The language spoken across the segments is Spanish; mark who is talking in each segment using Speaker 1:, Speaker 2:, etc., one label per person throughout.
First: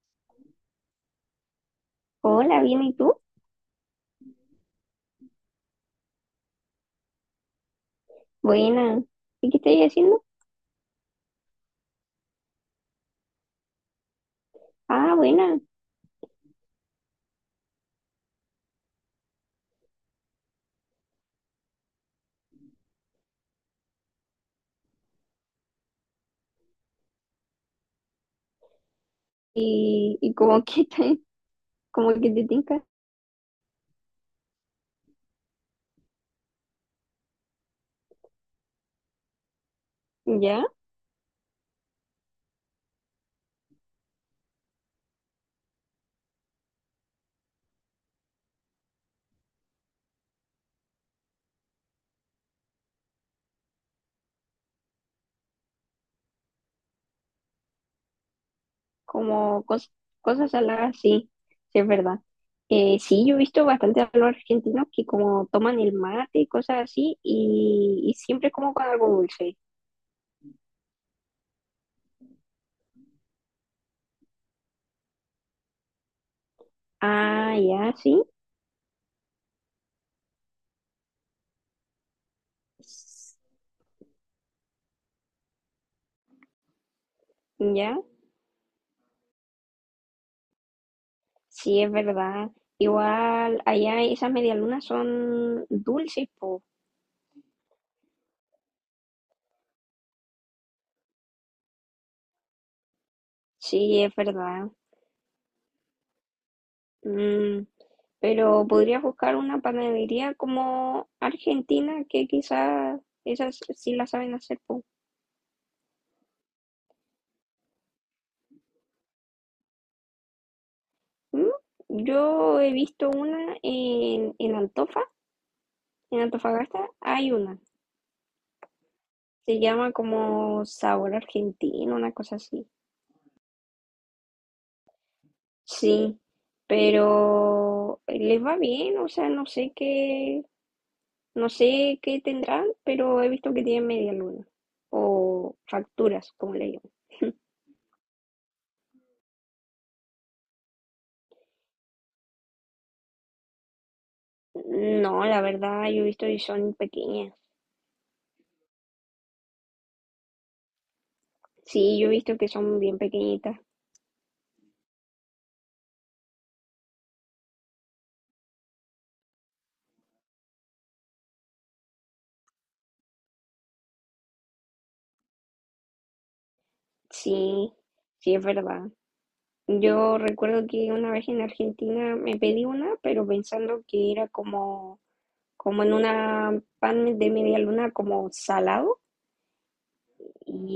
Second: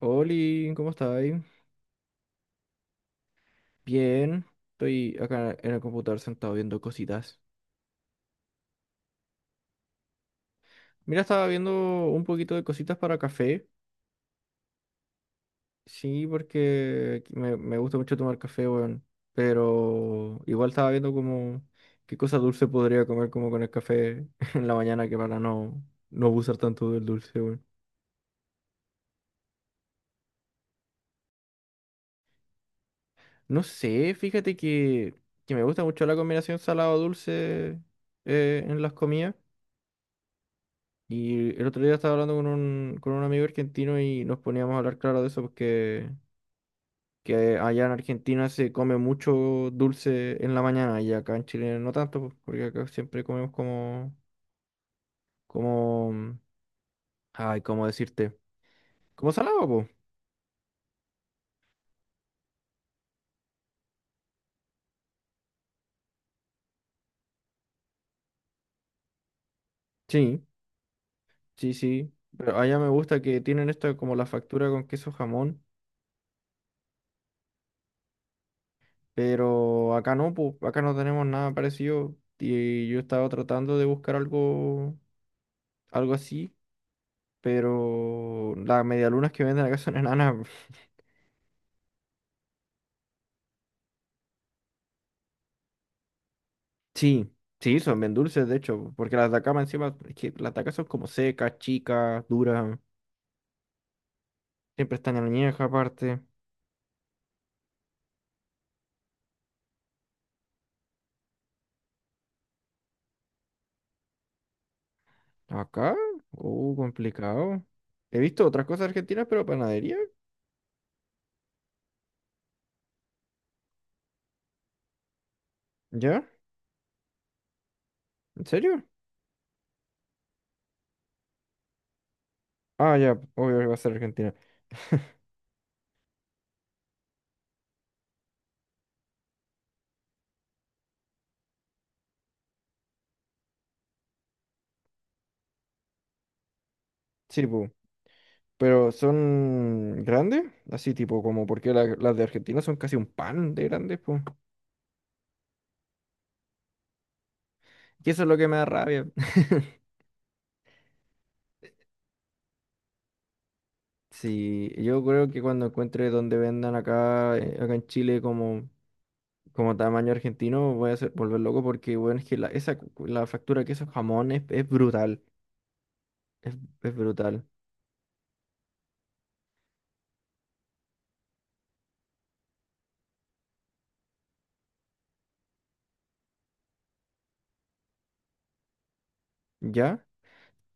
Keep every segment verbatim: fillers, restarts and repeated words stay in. Speaker 1: Oli, ¿cómo estáis?
Speaker 2: Hola, bien, ¿y tú?
Speaker 1: Bien, estoy acá en el computador sentado viendo cositas.
Speaker 2: Buena. ¿Y qué estáis haciendo?
Speaker 1: Mira, estaba viendo un poquito de cositas para café.
Speaker 2: Ah, buena.
Speaker 1: Sí, porque me, me gusta mucho tomar café, weón. Pero igual estaba viendo como qué cosa dulce podría comer como con el café en la mañana que para no, no abusar tanto del dulce, weón.
Speaker 2: ¿Y, y como que te, como que te tinca?
Speaker 1: No sé, fíjate que, que me gusta mucho la combinación salado-dulce eh, en las comidas.
Speaker 2: ¿Ya?
Speaker 1: Y el otro día estaba hablando con un, con un amigo argentino y nos poníamos a hablar, claro, de eso, porque que allá en Argentina se come mucho dulce en la mañana y acá en Chile no tanto, pues, porque acá siempre comemos como, como, ay, ¿cómo decirte? Como
Speaker 2: Como
Speaker 1: salado, pues.
Speaker 2: cos- cosas saladas, sí, sí, es verdad. Eh, sí, yo he visto bastante a los argentinos que como toman el mate y cosas así, y, y siempre como con algo dulce.
Speaker 1: Sí, sí, sí. Pero allá me gusta que tienen esta como la factura con queso jamón,
Speaker 2: Ah, ya, sí.
Speaker 1: pero acá no, pues, acá no tenemos nada parecido y yo estaba
Speaker 2: S-
Speaker 1: tratando de buscar algo, algo así.
Speaker 2: Ya,
Speaker 1: Pero las medialunas que venden acá son enanas.
Speaker 2: sí, es verdad. Igual, allá esas medialunas son dulces, po.
Speaker 1: Sí, sí, son bien dulces, de hecho, porque las de acá más encima, es que las de acá son como secas, chicas, duras,
Speaker 2: Sí, es verdad.
Speaker 1: siempre están en añeja aparte.
Speaker 2: Mm, pero podrías buscar una panadería como Argentina, que quizás esas sí la saben hacer, po.
Speaker 1: Acá, uh, complicado. He visto otras cosas argentinas, pero panadería,
Speaker 2: ¿Mm? Yo he visto una en, en Antofa, en
Speaker 1: ¿ya?
Speaker 2: Antofagasta hay una.
Speaker 1: ¿En serio?
Speaker 2: Se llama como Sabor Argentino, una cosa así.
Speaker 1: Ah, ya, obvio que va a ser Argentina.
Speaker 2: Sí, pero les va bien, o sea, no sé qué, no sé qué tendrán, pero he visto que tienen media luna o facturas, como le llaman.
Speaker 1: Sí, pu, pero son grandes, así tipo, como porque la- las de Argentina son casi un pan de grandes, pues.
Speaker 2: No, la verdad, yo he visto y son pequeñas.
Speaker 1: Y eso es lo que me da rabia.
Speaker 2: Sí, yo he visto que son bien pequeñitas.
Speaker 1: Sí, yo creo que cuando encuentre donde vendan acá, eh, acá en Chile como, como tamaño argentino, voy a hacer- volver loco porque, bueno, es que la, esa, cu- la factura que esos jamones es, es brutal, es, es brutal.
Speaker 2: Sí, sí, es verdad. Yo recuerdo que una vez en Argentina me pedí una, pero pensando que era como, como en una pan de media luna, como salado.
Speaker 1: ¿Ya?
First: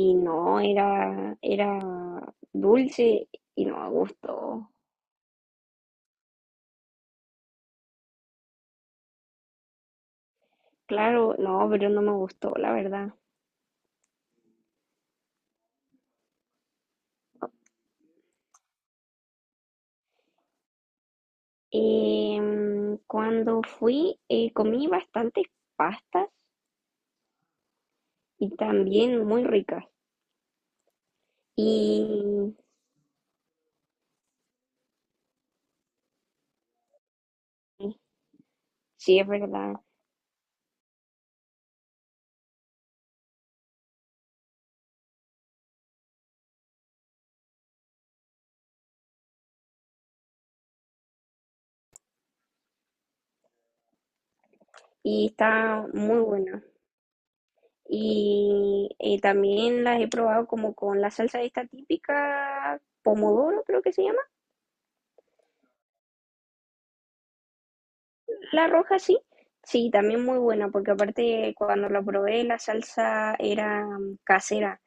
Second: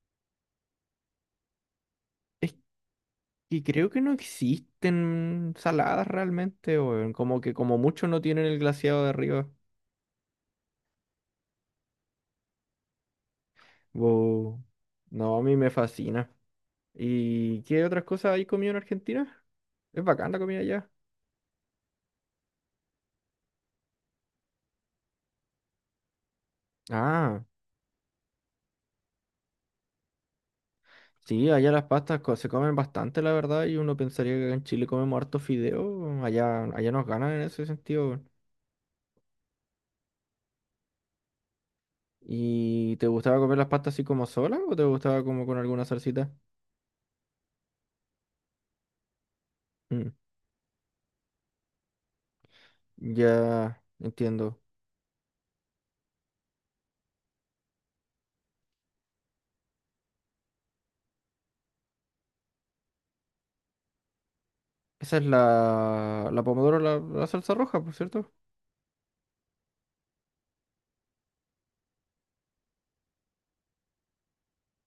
Speaker 2: Y no, era, era
Speaker 1: Es
Speaker 2: dulce
Speaker 1: que
Speaker 2: y no me
Speaker 1: creo que no
Speaker 2: gustó.
Speaker 1: existen saladas realmente, weón, como que como mucho no tienen el glaseado de arriba.
Speaker 2: Claro, no, pero no me gustó, la verdad.
Speaker 1: Wow. No, a mí me fascina. ¿Y qué otras cosas hay comido en Argentina? Es bacán la comida allá.
Speaker 2: Em, cuando fui, eh, comí bastantes pastas
Speaker 1: Ah.
Speaker 2: y también muy ricas.
Speaker 1: Sí, allá las pastas co- se
Speaker 2: Y
Speaker 1: comen bastante, la verdad, y uno pensaría que acá en Chile comemos harto fideo, allá, allá nos ganan en ese sentido, weón.
Speaker 2: sí, es verdad.
Speaker 1: ¿Y te gustaba comer las pastas así como solas o te gustaba como con alguna salsita? Mm, ya entiendo.
Speaker 2: Y está muy buena. Y, y también las he probado como con la salsa esta típica, pomodoro creo que se llama,
Speaker 1: Esa es la, la pomodoro, la, la salsa roja, por cierto.
Speaker 2: la roja sí. Sí, también muy buena, porque aparte cuando la probé la salsa era mm, casera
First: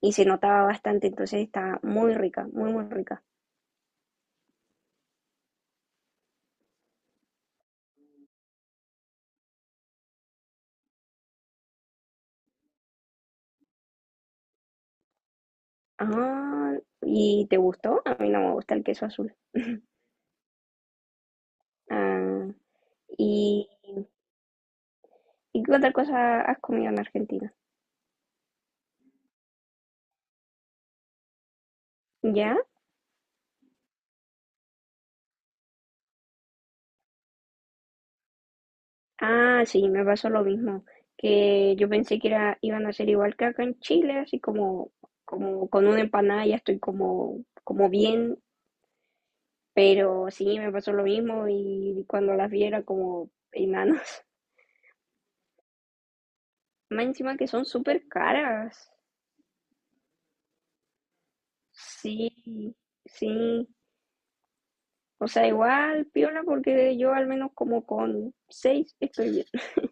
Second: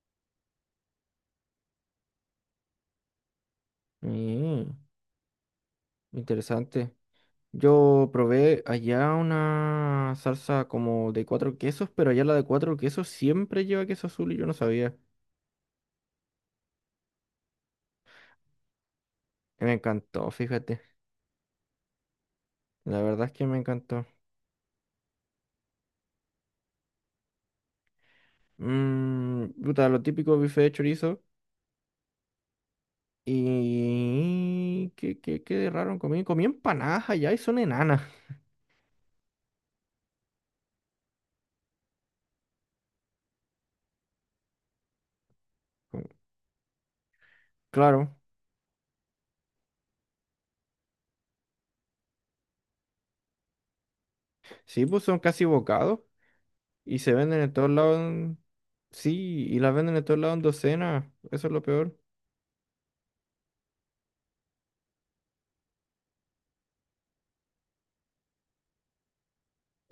Speaker 2: y se notaba bastante, entonces está muy rica, muy, muy rica.
Speaker 1: Mm, interesante. Yo probé allá una salsa como de cuatro quesos, pero allá la de cuatro quesos siempre lleva queso azul y yo no sabía.
Speaker 2: Ah, ¿y te gustó? A mí no me gusta el queso azul.
Speaker 1: Y me encantó, fíjate.
Speaker 2: Ah,
Speaker 1: La verdad es que me
Speaker 2: y
Speaker 1: encantó.
Speaker 2: ¿Y qué otra cosa has comido en Argentina?
Speaker 1: Mm, puta, lo típico bife de chorizo.
Speaker 2: ¿Ya?
Speaker 1: Y... ¿Qué, qué, qué de raro comí? Comí empanadas allá y son enanas.
Speaker 2: Ah, sí, me pasó lo mismo, que yo pensé que era, iban a ser igual que acá en Chile, así como, como con una
Speaker 1: Mm.
Speaker 2: empanada ya estoy como, como
Speaker 1: Claro.
Speaker 2: bien, pero sí, me pasó lo mismo y cuando las vi era como enanos.
Speaker 1: Sí, pues son casi bocados. Y
Speaker 2: Más
Speaker 1: se
Speaker 2: encima
Speaker 1: venden
Speaker 2: que
Speaker 1: en
Speaker 2: son
Speaker 1: todos lados,
Speaker 2: súper
Speaker 1: en-.
Speaker 2: caras.
Speaker 1: Sí, y las venden en todos lados en docenas. Eso es lo peor.
Speaker 2: Sí, sí. O sea, igual, piola, porque yo al menos como con seis estoy bien.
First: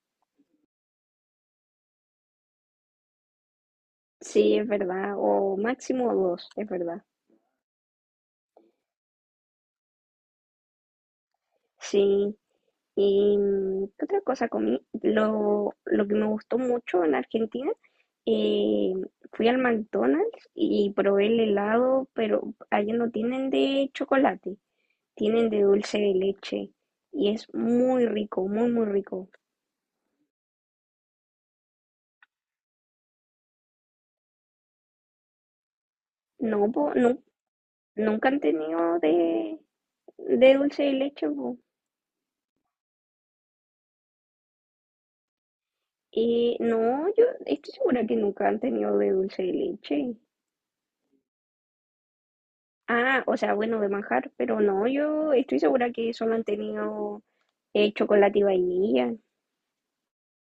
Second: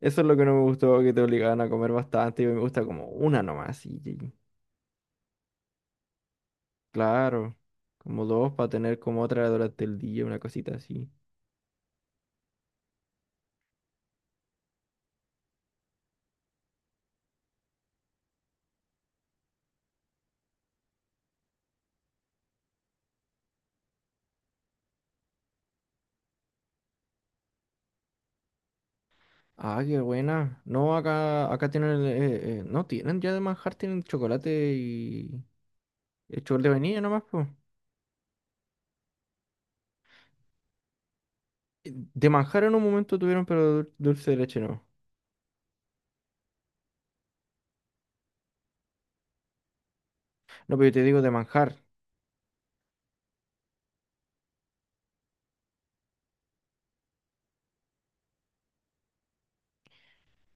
Speaker 1: Eso es lo que no me gustó, que te obligaban a comer bastante. Y me gusta como una nomás. Y, y-
Speaker 2: Sí, es verdad. O máximo dos, es verdad.
Speaker 1: claro. Como dos para tener como otra durante el día, una cosita así.
Speaker 2: Sí, y mm, ¿qué otra cosa comí? Lo, lo que me gustó mucho en Argentina, eh, fui al McDonald's y probé el helado, pero allá no tienen de chocolate, tienen de dulce de leche. Y es muy rico, muy, muy rico.
Speaker 1: Ah, qué buena. No, acá, acá tienen, el- eh, eh, no tienen ya de manjar, tienen chocolate y eh, chocolate de
Speaker 2: No, po,
Speaker 1: vainilla
Speaker 2: no,
Speaker 1: nomás, pues.
Speaker 2: nunca han tenido de, de dulce de leche, po.
Speaker 1: De manjar en un momento tuvieron, pero dul- dulce de leche no.
Speaker 2: Eh, no, yo estoy segura que nunca han tenido de dulce de leche.
Speaker 1: No, pero yo te digo de manjar,
Speaker 2: Ah, o sea, bueno, de manjar, pero no, yo estoy segura que solo han tenido Eh, chocolate y vainilla,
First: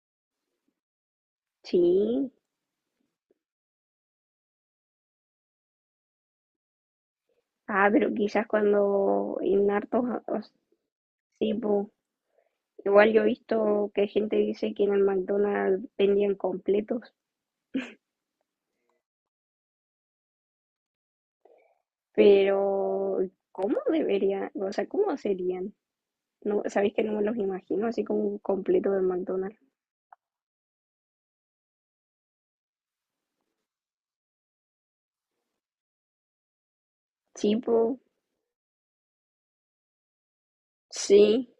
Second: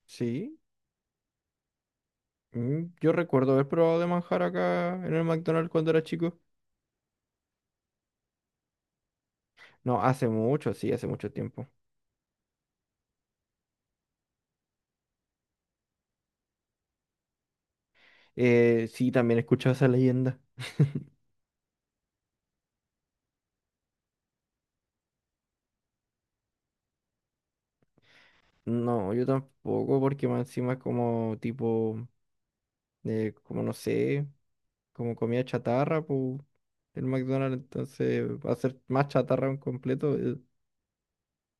Speaker 1: ¿sí?
Speaker 2: sí.
Speaker 1: Mm, yo recuerdo haber probado de manjar acá en el McDonald's cuando era chico.
Speaker 2: Ah, pero quizás cuando en
Speaker 1: No,
Speaker 2: hartos,
Speaker 1: hace
Speaker 2: os-
Speaker 1: mucho, sí, hace mucho
Speaker 2: sí,
Speaker 1: tiempo.
Speaker 2: po. Igual yo he visto que gente dice que en el McDonald's vendían completos,
Speaker 1: Eh, sí, también he escuchado esa leyenda.
Speaker 2: pero ¿cómo deberían? O sea, ¿cómo serían? No, sabéis que no me los imagino así como un completo del
Speaker 1: No, yo
Speaker 2: McDonald's.
Speaker 1: tampoco, porque más encima es como tipo, eh, como no sé, como comida chatarra, pues el
Speaker 2: Sí,
Speaker 1: McDonald's
Speaker 2: po,
Speaker 1: entonces va a ser más chatarra un completo, eh.
Speaker 2: sí.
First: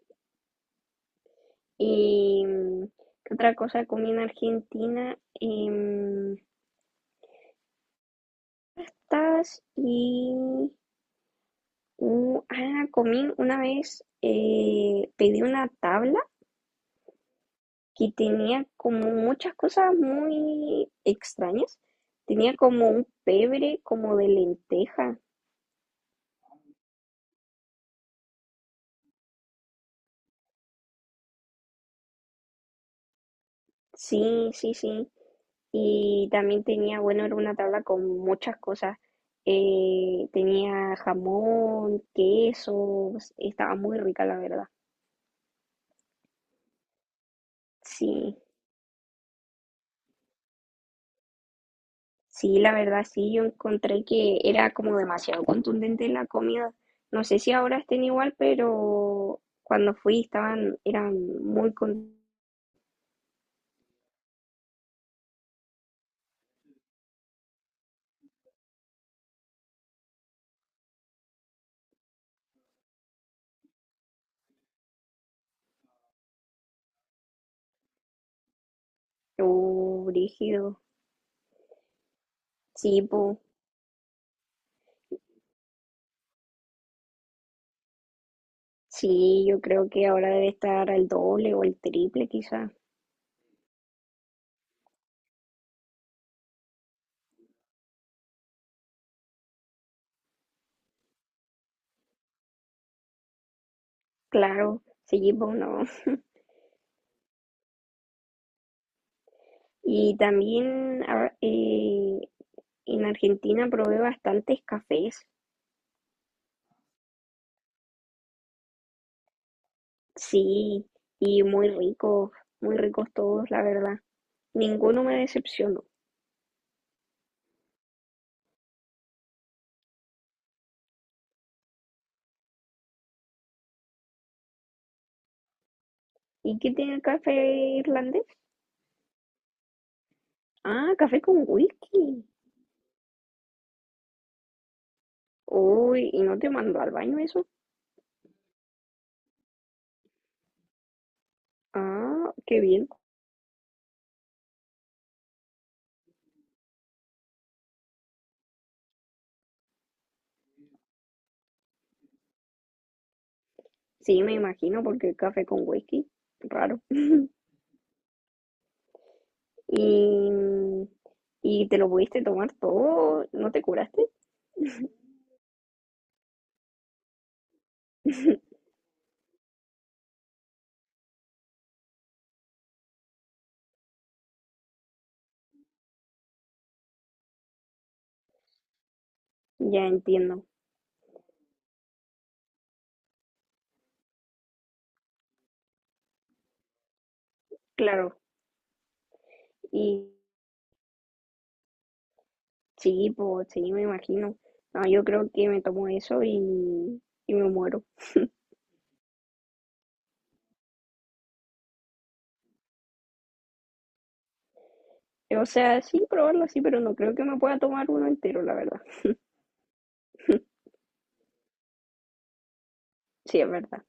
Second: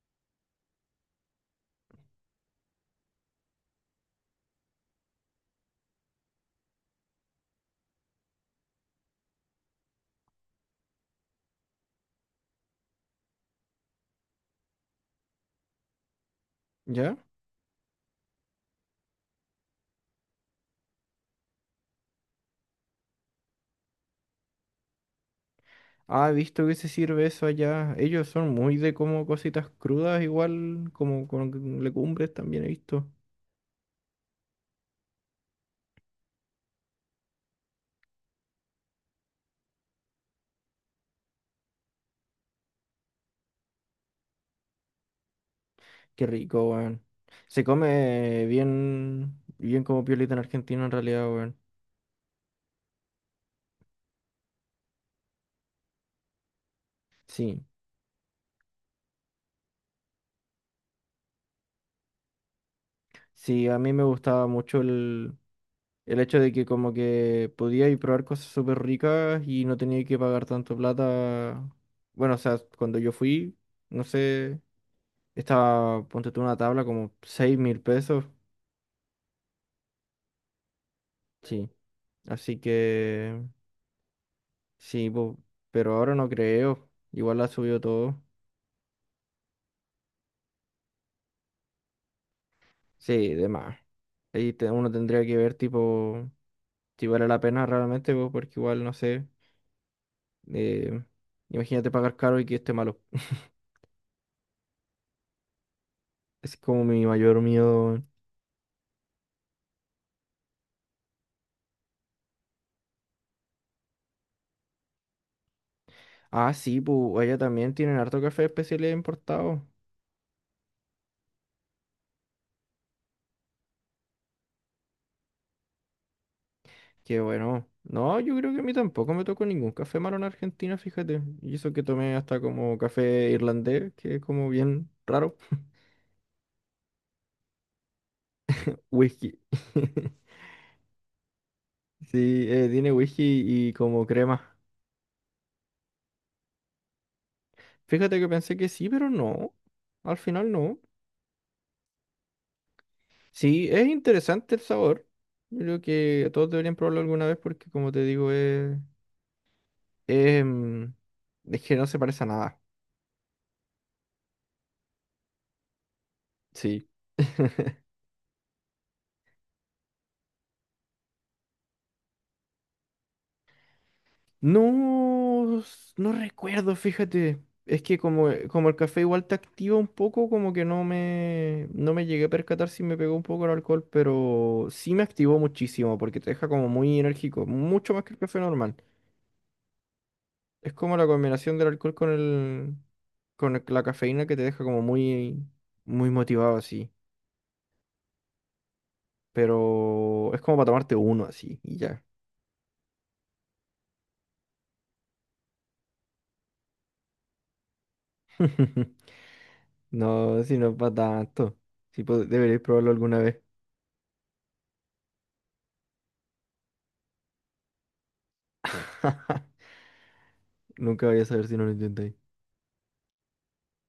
Speaker 2: Y mm, ¿qué otra cosa comí en Argentina? Em, tas y Uh, ah, comí una vez, eh, pedí una tabla
Speaker 1: ¿Ya?
Speaker 2: que tenía como muchas cosas muy extrañas. Tenía como un pebre, como de lenteja.
Speaker 1: Ah, he visto que se sirve eso allá. Ellos son muy de como cositas crudas, igual como con legumbres también he visto.
Speaker 2: Sí, sí, sí. Y también tenía, bueno, era una tabla con muchas cosas. Eh, tenía jamón, quesos, estaba muy rica, la verdad.
Speaker 1: Qué rico, weón. Se
Speaker 2: Sí.
Speaker 1: come bien, bien como piolita en Argentina en realidad, weón.
Speaker 2: Sí, la verdad sí, yo encontré que era como demasiado contundente la comida. No sé si
Speaker 1: Sí,
Speaker 2: ahora estén igual, pero cuando fui estaban, eran muy contundentes,
Speaker 1: sí, a mí me gustaba mucho el, El hecho de que como que podía ir probar cosas súper ricas y no tenía que pagar tanto plata. Bueno, o sea, cuando yo fui, no sé, estaba, ponte tú una tabla como seis mil pesos.
Speaker 2: rígidos.
Speaker 1: Sí. Así
Speaker 2: Sí,
Speaker 1: que,
Speaker 2: po.
Speaker 1: sí, po, pero ahora no creo. Igual ha subido todo.
Speaker 2: Sí, yo creo que ahora debe estar al doble o el triple quizá.
Speaker 1: Sí, de más. Ahí te- uno tendría que ver tipo si vale la pena realmente, po, porque igual, no sé, eh, imagínate pagar caro y que esté malo.
Speaker 2: Claro, sí, po, no.
Speaker 1: Es como mi mayor miedo.
Speaker 2: Y también a- eh, en Argentina probé bastantes cafés,
Speaker 1: Ah, sí, pues ella también tienen harto café especiales importado.
Speaker 2: sí, y muy ricos, muy ricos todos, la verdad. Ninguno me decepcionó.
Speaker 1: Qué bueno. No, yo creo que a mí tampoco me tocó ningún café malo en Argentina, fíjate. Y eso que tomé hasta como café irlandés, que es como bien raro.
Speaker 2: ¿Y qué tiene el café irlandés?
Speaker 1: Whisky.
Speaker 2: Ah, café con whisky.
Speaker 1: Sí, eh, tiene whisky y como crema.
Speaker 2: Uy, ¿y no te mandó al baño eso?
Speaker 1: Fíjate que pensé que sí, pero no. Al final no.
Speaker 2: Ah, qué bien.
Speaker 1: Sí, es interesante el sabor. Yo creo que todos deberían probarlo alguna vez porque, como te digo, es, es, mm, es que no se parece a nada.
Speaker 2: Sí, me imagino, porque el café con whisky, raro.
Speaker 1: Sí.
Speaker 2: Y, y te lo pudiste tomar todo, ¿no te curaste?
Speaker 1: No, s- no recuerdo, fíjate. Es que como, eh, como el café igual te activa un poco, como que no me, no me llegué a percatar si me pegó un poco el alcohol, pero sí me activó muchísimo porque te deja como muy enérgico, mucho más que el café normal.
Speaker 2: Ya entiendo,
Speaker 1: Es como la combinación del alcohol con el, con el- la cafeína que te deja como muy, muy motivado así.
Speaker 2: claro. Y
Speaker 1: Pero es como para tomarte uno así y ya.
Speaker 2: sí, pues sí, me imagino. No, yo creo que me tomo eso y, y me muero.
Speaker 1: No, si no es para tanto. Si deberéis probarlo alguna vez.
Speaker 2: O sea, sí, probarlo así, pero no creo que me pueda tomar uno entero, la verdad.
Speaker 1: Nunca voy a saber si no lo intentáis.
Speaker 2: Sí, es verdad.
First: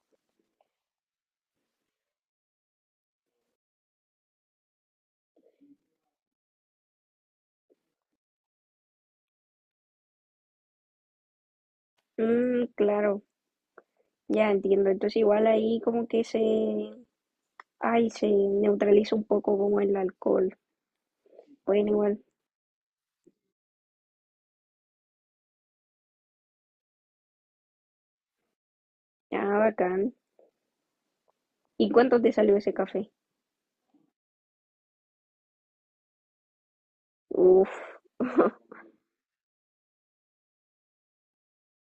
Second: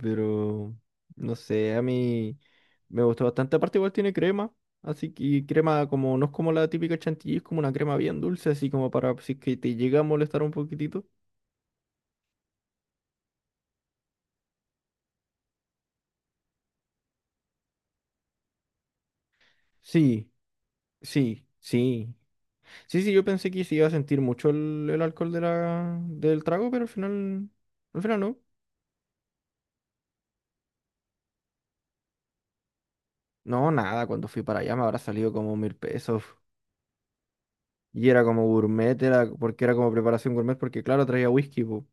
Speaker 1: Pero no sé, a mí me gustó bastante. Aparte, igual tiene crema. Así que y crema como no es como la típica chantilly, es como una crema bien dulce, así como para si es que te llega a molestar un poquitito.
Speaker 2: Mm, claro. Ya entiendo. Entonces igual ahí como que se, ay, se neutraliza un poco como el
Speaker 1: Sí,
Speaker 2: alcohol.
Speaker 1: sí,
Speaker 2: Bueno,
Speaker 1: sí.
Speaker 2: igual.
Speaker 1: Sí, sí, yo pensé que sí iba a sentir mucho el, el alcohol de la, del trago, pero al final, al final no.
Speaker 2: Ah, bacán. ¿Y cuánto te salió ese café?
Speaker 1: No, nada, cuando fui para allá me habrá salido como mil pesos.
Speaker 2: Uf,
Speaker 1: Y era como gourmet, era porque era como preparación gourmet, porque claro, traía whisky, po.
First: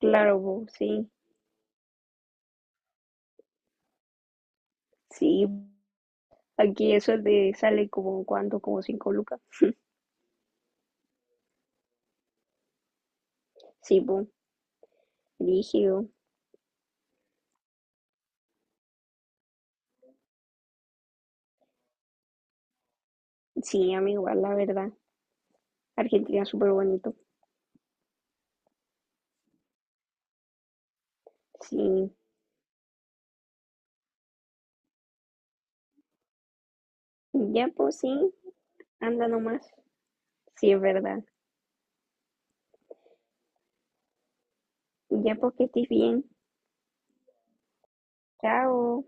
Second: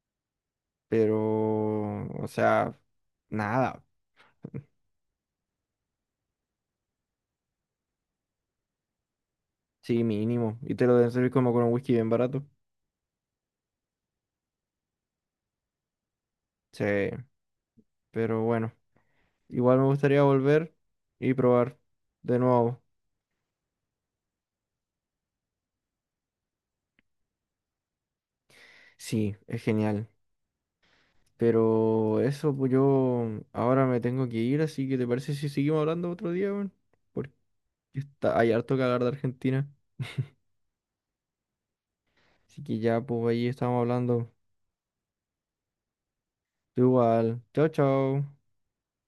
Speaker 2: claro, po, sí,
Speaker 1: Pero, o sea, nada.
Speaker 2: sí. Aquí eso te sale como cuánto, como cinco lucas.
Speaker 1: Sí, mínimo. Y te lo deben servir como con un whisky bien barato.
Speaker 2: Sí, po, rígido.
Speaker 1: Sí, pero bueno. Igual me gustaría volver y probar de nuevo.
Speaker 2: Sí, a mí igual, la verdad. Argentina es súper bonito.
Speaker 1: Sí, es genial.
Speaker 2: Sí.
Speaker 1: Pero eso, pues yo ahora me tengo que ir, así que ¿te parece si seguimos hablando otro día, weón? Porque
Speaker 2: Ya, pues sí,
Speaker 1: está, hay harto que hablar de
Speaker 2: anda nomás.
Speaker 1: Argentina.
Speaker 2: Sí, es verdad.
Speaker 1: Así que ya, pues ahí estamos hablando.
Speaker 2: Ya, pues que estés bien.
Speaker 1: Tú igual. Chao, chao.
Speaker 2: Chao.